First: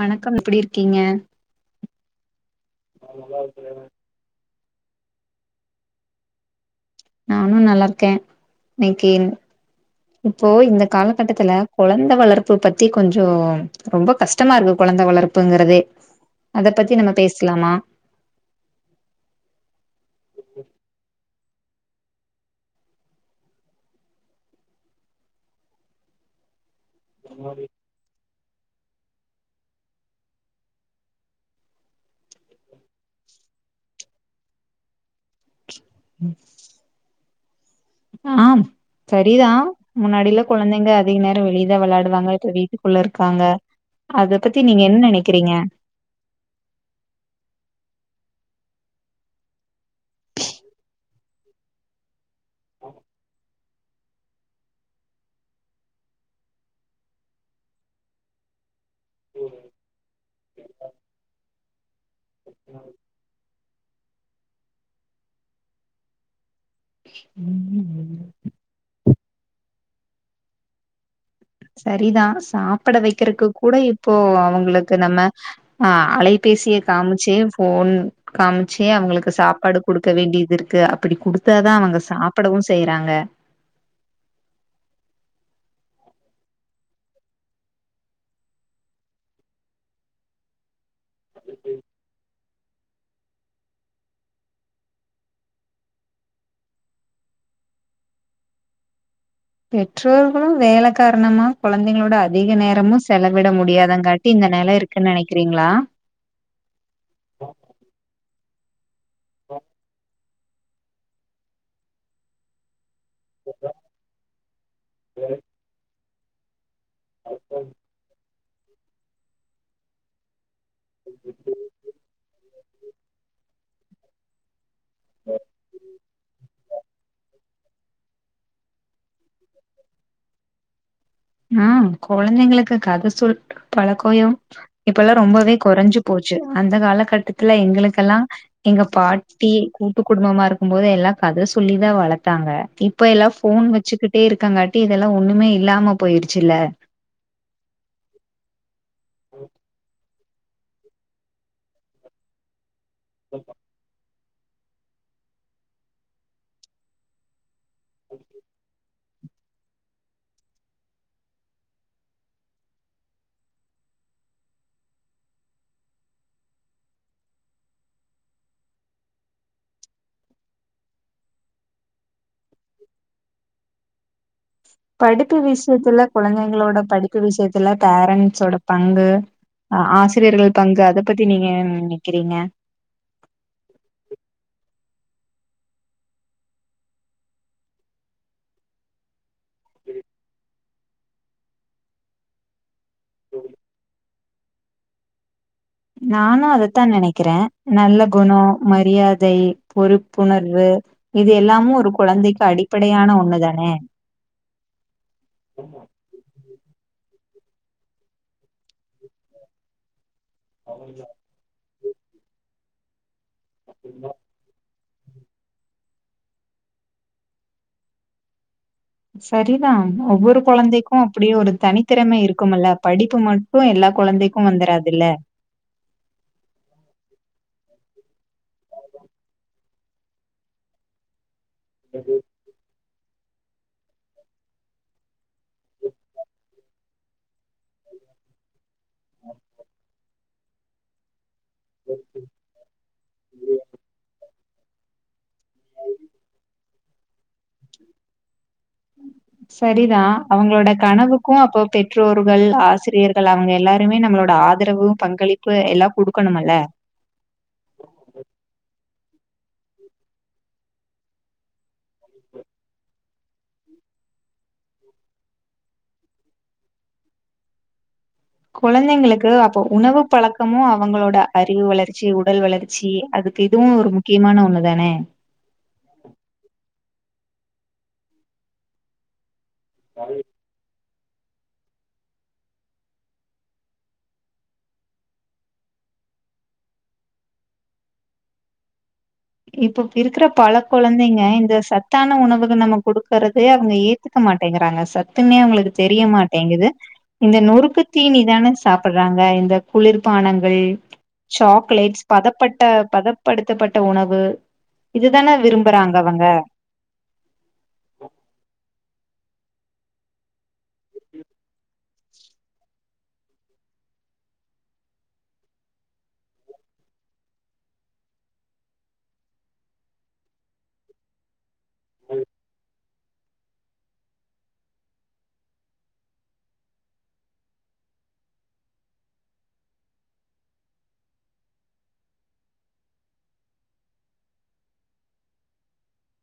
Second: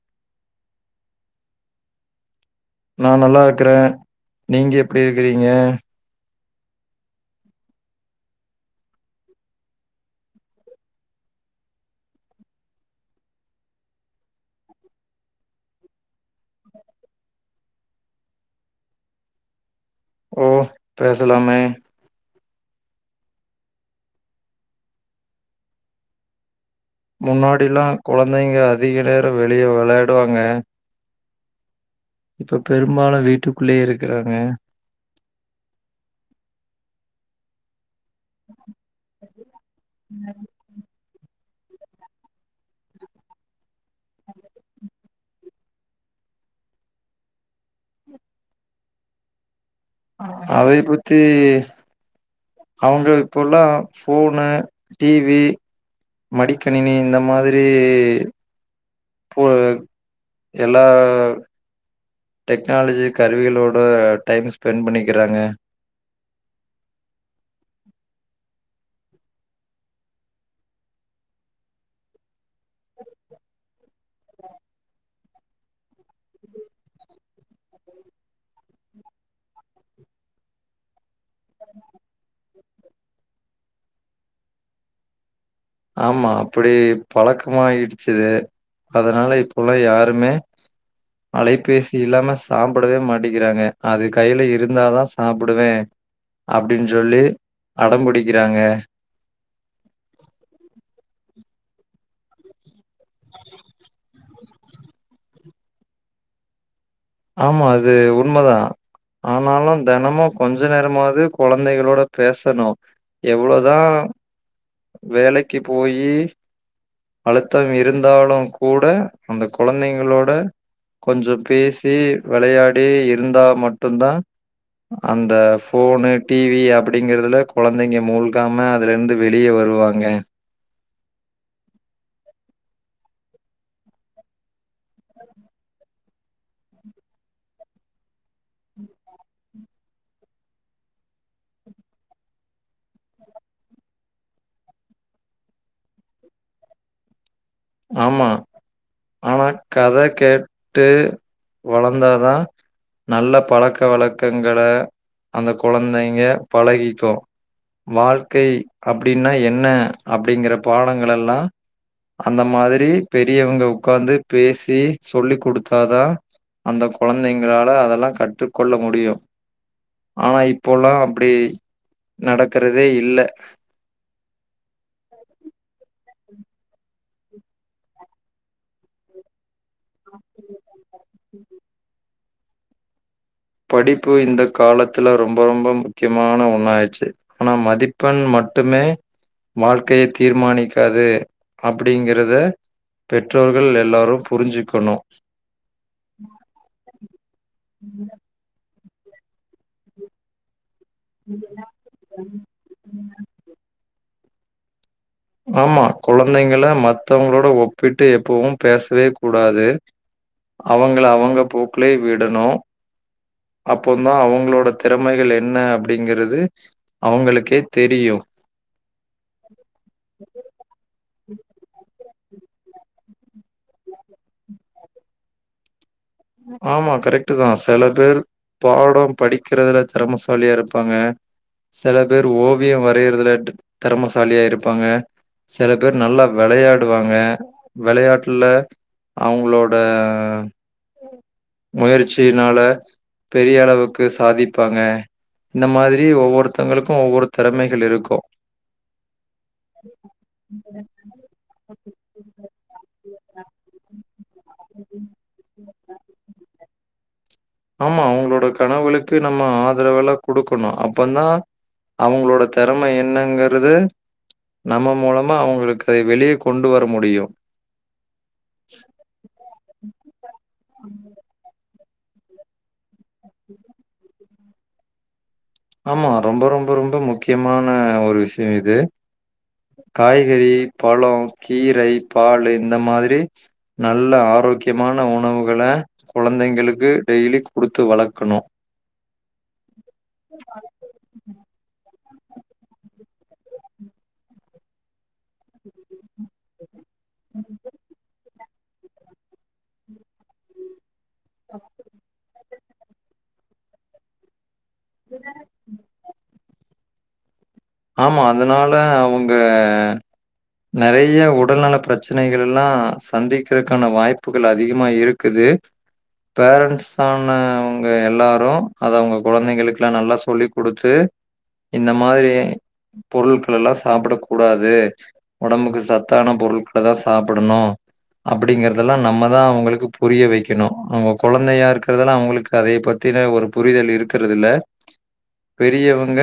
வணக்கம் எப்டி இருக்கீங்க நா நல்லா இருக்குறே நீங்க எப்டி இருக்குறீங்க நானு நல்லா இருக்கே இன்னைக்கு இப்போ இந்த காலகட்டத்துல கொழந்த வளர்ப்பு பத்தி கொஞ்சோ ரொம்ப கஷ்டமா இருக்கு கொழந்த வளர்ப்புங்கறது அத பத்தி நம்ம பேச்லாமா ஓ பேசலாமே முன்னாடி எல்லா கொழந்தைங்க அதிக நேரொ வெளியே வெளையாடுவாங்க இப்ப பெரும்பாலு வீட்டுக்குள்ளயே இருக்குறாங்க ம் ஆம் சரிதா முன்னாடியிலா கொழந்தைங்க அதிக நேர வெளி ய வெளாடுவாங்க இப்ப வீட்டுக்குள்ள இருக்காங்க அத பத்தி நீங்க என்ன நெனைக்கிறீங்க அதை பத்தி அவங்க இப்போல்லா ஃபோனு டிவி மடிக்கணினி இந்த மாதிரி போ எல்லா டெக்னாலஜி கருவிகளோட டைம் ஸ்பென்ட் பண்ணிக்கிறாங்க ம் ம் சரிதா சாப்பூட வைக்கிறக்கு கூட இப்போ அவங்களுக்கு நம்ம ஆ அலைபேசிய காமிச்சு ஃபோன் காமிச்சே அவுங்களுக்கு சாப்பாடு குடுக்க வேண்டியது இருக்கு அப்படி குடுத் தாதான் அவுங்க சாப்பிடவும் செய்யறாங்க ஆமா அப்படி பழக்கமாயிடுச்சு அதனால இப்பல்லாம் யாருமே அலைபேசி இல்லாம சாப்பிடவே மாட்டேக்கிறாங்க அது கையில இருந்தாதான் சாப்பிடுவேன் அப்படின் சொல்லி அடம் பிடிக்கிறாங்க பெற்றோர்களும் வேல காரணமா குழந்தைங்களோட அதிக நேரமும் செலவிட முடியாதங்காட்டி இந்த நிலை இருக் க்கு நினைக்கிறீங்களா ஆமா அது உண்மதான் ஆனாலும் தினமும் கொஞ்ச நேரமாவது கொழந்தைகளோட பேசணும் எவ்வளோதான் வேலைக்கு போய் அழுத்தம் இருந்தாலும் கூட அந்த கொழந்தைங்களோட கொஞ்சம் பேசி விளையாடி இருந்தா மட்டும்தான் அந்த ஃபோனு டிவி அப்படிங்கறதுல கொழந்தைங்க மூழ்காம அதுல இருந்து வெளிய வருவாங்க ஆ கொழந்தைங்களுக்கு கதை சொல்ற பழக்கோயம் இப்பல்லாம் ரொம்பவே குறைஞ்சு போச்சு அந்த காலகட்டத்துல எங்களுக்கெல்லாம் எங்க பாட்டி கூட்டு குடும்பமா இருக்கும்போது எல்லாம் கத சொல்லிதான் வளத்தாங்க கே இப்ப எல்லாம் ஃபோன் வச்சுக்கிட்டே இருக்கங்காட்டி இதெல்லாம் ஒண்ணுமே இல்லாம போயிடுச்சுல்ல ஆமா ஆனா கதை கேட் ட்டு வளந்தாதான் நல்ல பழக்க வழக் க்கங்கல அந்த கொழந்தைங்க பழகிக்கும் வாழ்க்கை அப்படின்னா என்ன அப்படிங்கிற பாடங்களெல்லாம் அந்த மாதிரி பெரியவுங்க உக்காந்து பேசி சொல்லிக் குடுத்தாதான் அந்த கொழந்தைங்களால அதெல்லாம் கற்றுக்கொள்ள முடியும் ஆனா இப்போல்லாம் அப்படி நடக்கிறதே இல்ல படிப்பு விஷயத்துல குழந்தைங்களோட படிப்பு விஷயத்துல பேரண்ட்ஸோட பங்கு அ ஆசிரியர்கள் பங்கு அத பத்தி நீங்க என்ன நெனைக்கிறீங்க படிப்பு இந்த காலத்துல ரொம்ப ரொம்ப முக்கியமான ஒண்ணா ஆச்சு ஆனா மதிப்பெண் மட்டுமே வாழ்க்கைய தீர்மானிக்காது அப்படிங்கிறத பெற்றோர்கள் எல்லாரும் புரிஞ்சிக்கணும் நானும் அதத்தான் நினைக்கிறேன் நல்ல குணம் மரியாதை பொறுப்புணர்வு இது எல்லாமும் ஒரு குழந்தைக்கு அடி ப்படையான ஒண்ணு தானே ஆமா குழந்தைங்க மத்தவங்களோட ஒப்பிட்டு எப்பவும் பேசவே கூடாது அவுங்கள அவுங்க போக்குலே விடணு அப்ப தா அவுங்களோட திறமைகள் என்ன அப்படிங்கிறது அவுங்களுக்கே தெரியும் சரிதா ஒவ்வொரு குழந்தைக்கும் அப்டியே ஒரு தனித்திறமை இருக் க்கும்ல படிப்பு மட்டும் எல்லா குழந்தைக்கும் வந்துராதுல்ல ஆமா கரெக்டு தான் சில பேர் பாடம் படிக்கிறதுல திறமசாலியா இருப்பாங்க சில பேர் ஓவியம் வரையிறதுல திறமசாலியா இருப்பாங்க சில பேர் நல்லா விளையாடுவாங்க விளையாட்டுல அவுங்களோட முயற்சினால பெரிய அளவுக்கு சாதிப்பாங்க இந்த மாதிரி ஒவ்வொருத்தங்களுக்கு ஒவ்வொரு திறமைகள் இருக்கு சரிதா அவுங்களோட கனவுக்கு அப்போ பெற்றோர்கள் ஆசிரியர்கள் அவுங்க எல்லாருமே நம்மளோட ஆதரவு பங்களிப்பு எல்லா குடுக்கணும்மல்ல ஆமா அவுங்களோட கனவுளுக்கு நம்ம ஆதரவெலா குடுக்கணு அப்பந்தா அவுங்களோட திறம என்னங்கிறது நம்ம மூலமா அவுங்களுக்கு அதை வெளிய கொண்டு வர முடியு குழந்தைங்களுக்கு அப்ப உணவு பழக்கமு அவுங்களோட அறிவு வளர்ச்சி உடல் வளர்ச்சி அதுக்கு இதுவு ஒரு முக்கியமான ஒண்ணு தானே ஆமா ரொம்ப ரொம்ப ரொம்ப முக்கியமான ஒரு விஷயோ இது காய்கறி பழோ கீரை பாலு இந்த மாதிரி நல்ல ஆரோக்கியமான உணவுகள குழந்தைங்களுக்கு டெய்லி குடுத்து வளக்கணு இப்பப் இருக்கிற பல கொழந்தைங்க இந்த ச த்தான உணவுகள் நம்ம குடுக்குறத அவுங்க ஏத்துக்க மாட்டேங்கறாங்க சத்துன்னே அவுங்களுக்கு தெரிய மாட்டேங்குது இந்த நொறுக்கு தீனிதானே சாப்புட்றாங்க இந்த குளிர்பானங்கள் சாக்லேட்ஸ் பதப்பட்ட பதப்படுத்தப்பட்ட உண வு இதுதானே விரும்புறாங்க அவங்க ஆமா அதனால அவுங்க நெறைய்ய உடல்நல பிரச்சனைகள் எல்லா சந்திக்கிறக்கான வாய்ப்புகள் அதிகமாக இரு க்குது பேரண்ட்ஸ் ஆன அவுங்க எல்லாரு அத அவுங்க குழந்ததைங்களுக்லா நல்லா சொல்லிக் குடுத்து இந்த மாதிரி பொருள்கள் எல்லா சாப்பட கூடாது ஒடம்புக்கு சத்தான பொருட்கள தா சாப்படணு அப்டிங்கறதெல்லா நம்ம தா அவுங்களுக்கு புரிய வைக்கணு அவுங்க குழந்தையா இருக்கறதெலா அவுங்களுக்கு அதைய பத்தின ஒரு புரிதல் இருக்கிறது இல்ல பெரியவங்க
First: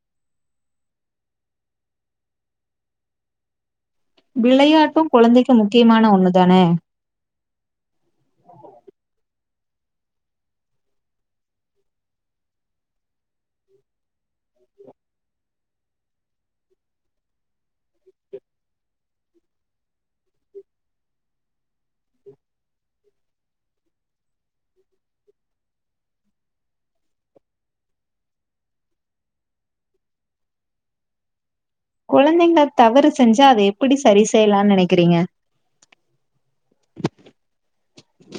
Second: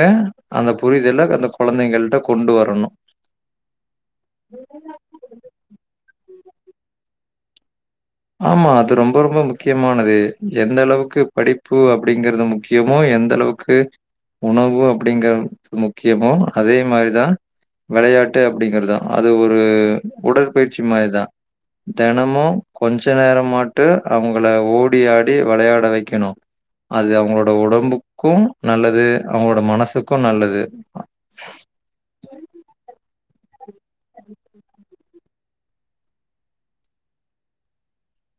அந்த புரிதல அந்த குழந்தைகள்ட்ட கொண்டு வரணு விளையாட்டு குழந்தைக்கு முக்கியமான ஒண்ணு தானே ஆமா அது ரொம்ப ரொம்ப முக்கியமானது எந்த அளவுக்கு படிப்பு அப்டிங்கறது முக்கியமோ எந்த அளவுக் கு உணவு அப்டிங்கற முக்கியமோ அதே மாரிதா விளையாட்டு அப்டிங்கறது அது ஒரு உடற்பயிற்சி மாரிதா தெனமு கொஞ்ச நேர மாட்டு அவங்கள ஓடி ஆடி வெளையாட வெக்கணு அது அவுங்களோட உடம்புக்கு நல்லது அவுங்களோட மனசுக்கு நல்லது குழந்தைங்க தவறு செஞ்சா அத எப்படி சரி செய்யலான் நெனைக்கிறீங்க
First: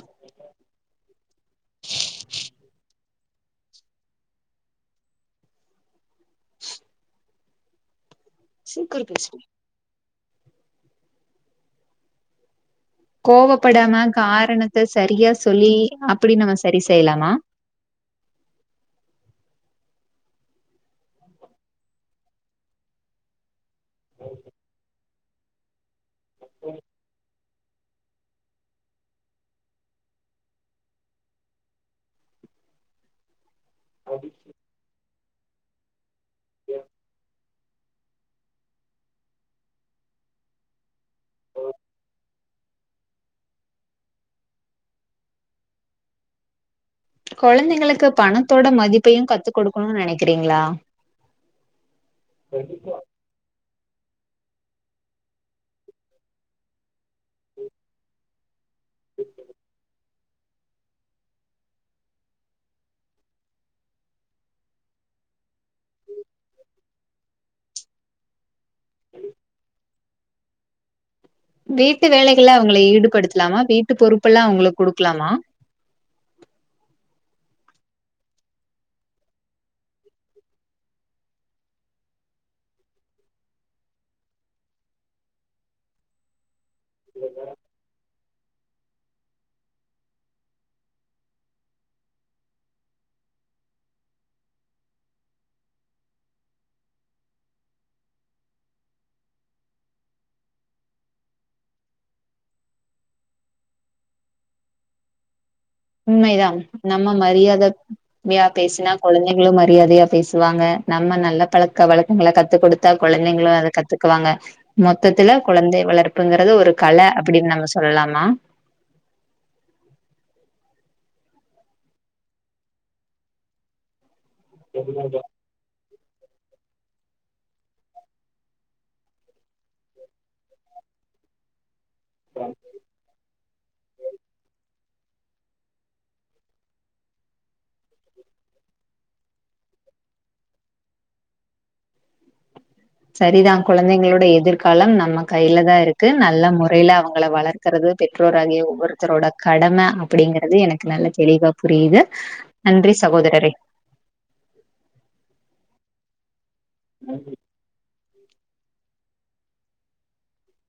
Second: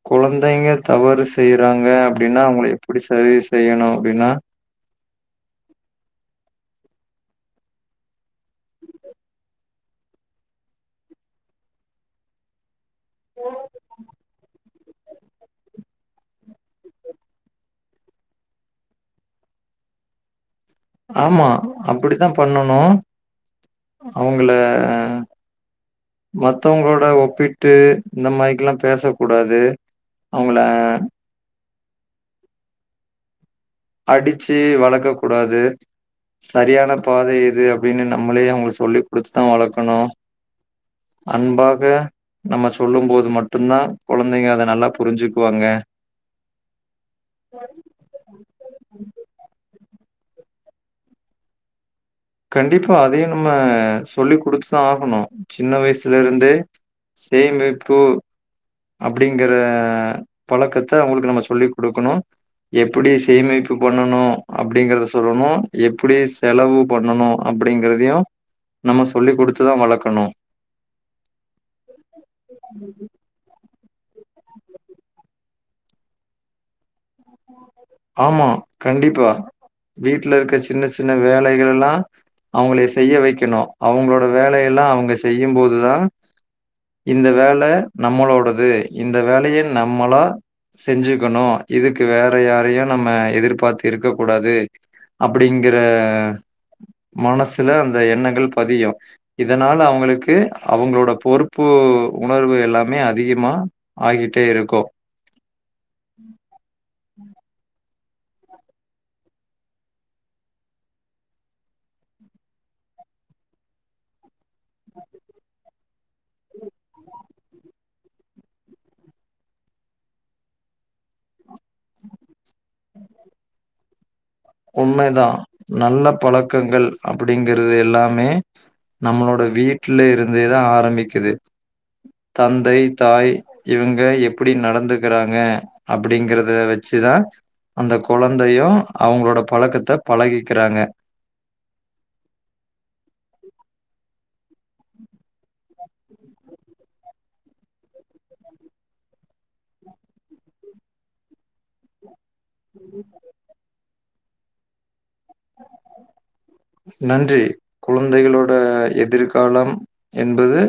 குழந்தைங்க தவறு செய்றாங்க அப்டின்னா அவங்கள் எப்டி சரி செய்யணு அப்டின்னா [unintelligible] கோவப்படாம காரணத்த சரியா சொல்லி அப்டி நம்ம சரி செய்லாமா ஆமா அப்டித்தா பண்ணணு அவுங்கள மத்தவங்களோட ஒப்பி ட்டு இந்த மாரிக்கெல்லா பேசக்கூடாது அவுங்கள அடிச்சு வளக்க கூடாது சரியான பாதை எது அப்டின்னு நம்மளே அவுங்கள சொல்லி குடுத்து தா வளக்கணு அன்பாக நம்ம சொல்லும் போது மட்டுந்தா குழந்தைக அத நல்லா புரிஞ்சுக்வாங்க கொழந்தைங்களுக்கு பணத்தோட மதிப்பையு கத்து கொடுக்கணுன்னு நெனைக்கிறீங்களா கண்டிப்பா அதையு நம்ம சொல்லி குடுத்து தா ஆகணு சின்ன வயசுல இருந்தே சேமிப்பு அப்டிங்கற பழக்கத்த அவுங்களுக்கு நம்ம சொல்லி குடுக்கணு எப்டி சேமிப்பு பண்ணனு அப்டிங்கறத சொல்லணு எப்டி செலவு பண்ணனு அப்டிங்கறதையு நம்ம சொல்லி குடுத்து தா வளக்கணு வீட்டு வேலைகள்லா அவுங்கள ஈடுபடுத்தலாமா வீட்டு பொறுப்பெல்லா அவுங்களுக் குடுக்குலாமா ஆமா கண்டிப்பா வீட்ல இருக்க சின்ன சின்ன வேலைகள் எல்லா அவுங்களே செய்ய வைக்கணு அவுங்களோட வேலை எல்லா அவுங்க செய்யும் போது தா இந்த வேல நம்மளோடது இந்த வேலைய நம்மளா செஞ்சுக்கணு இதுக்கு வேற யாரையு நம்ம எதிர்பார்த்து இருக்க கூடாது அப்டிங்கிற மனசுல அந்த எண்ணங்கள் பதியு இதனால அவுங்களுக்கு அவுங்களோட பொறுப்பு உணர்வு எல்லாமே அதிகமா ஆகிட்டே இருக்கு உண்மை தா நம்ம மரியாதப் மியா பேசுனா கொழந்தைங்களு மரியாதையா பேசுவாங்க நம்ம நல்ல பழக்க வழக்கங்கள கத்து கொடுத் தா கொழந்தைங்களு அத கத்துக்குவாங்க மொத்தத்துல கொழந்தை வளர்ப்புங்கறது ஒரு கல அப்டின்னு நம்ம சொல்லலாமா உண்மை தா நல்ல பழக்கங்கள் அப்டிங்கறது எல்லாமே நம்மளோட வீட்ல இருந்தே தா ஆரம்பிக்குது தந்தை தாய் இவுங்க எப்பிடி நடந்து க்கறாங்க அப்டிங்கறத வச்சு தா அந்த கொழந்தையு அவுங்களோட பழக்கத்த பழகிக்கிறாங்க செரி தா கொழந்தைங்களோட எதிர் காலம் நம்ம கைல தா இருக்கு நல்ல முறைல அவுங்கள வளர் க்கறது பெற்றோர் ஆகிய ஒவ்வொருத்தரோட கடம அப்டிங்கறது எனக்கு நல்ல தெளிவா புரிது நன்றி சகோதரரே நன்றி குழந்தைகளோட எதிர்காலம் என்பது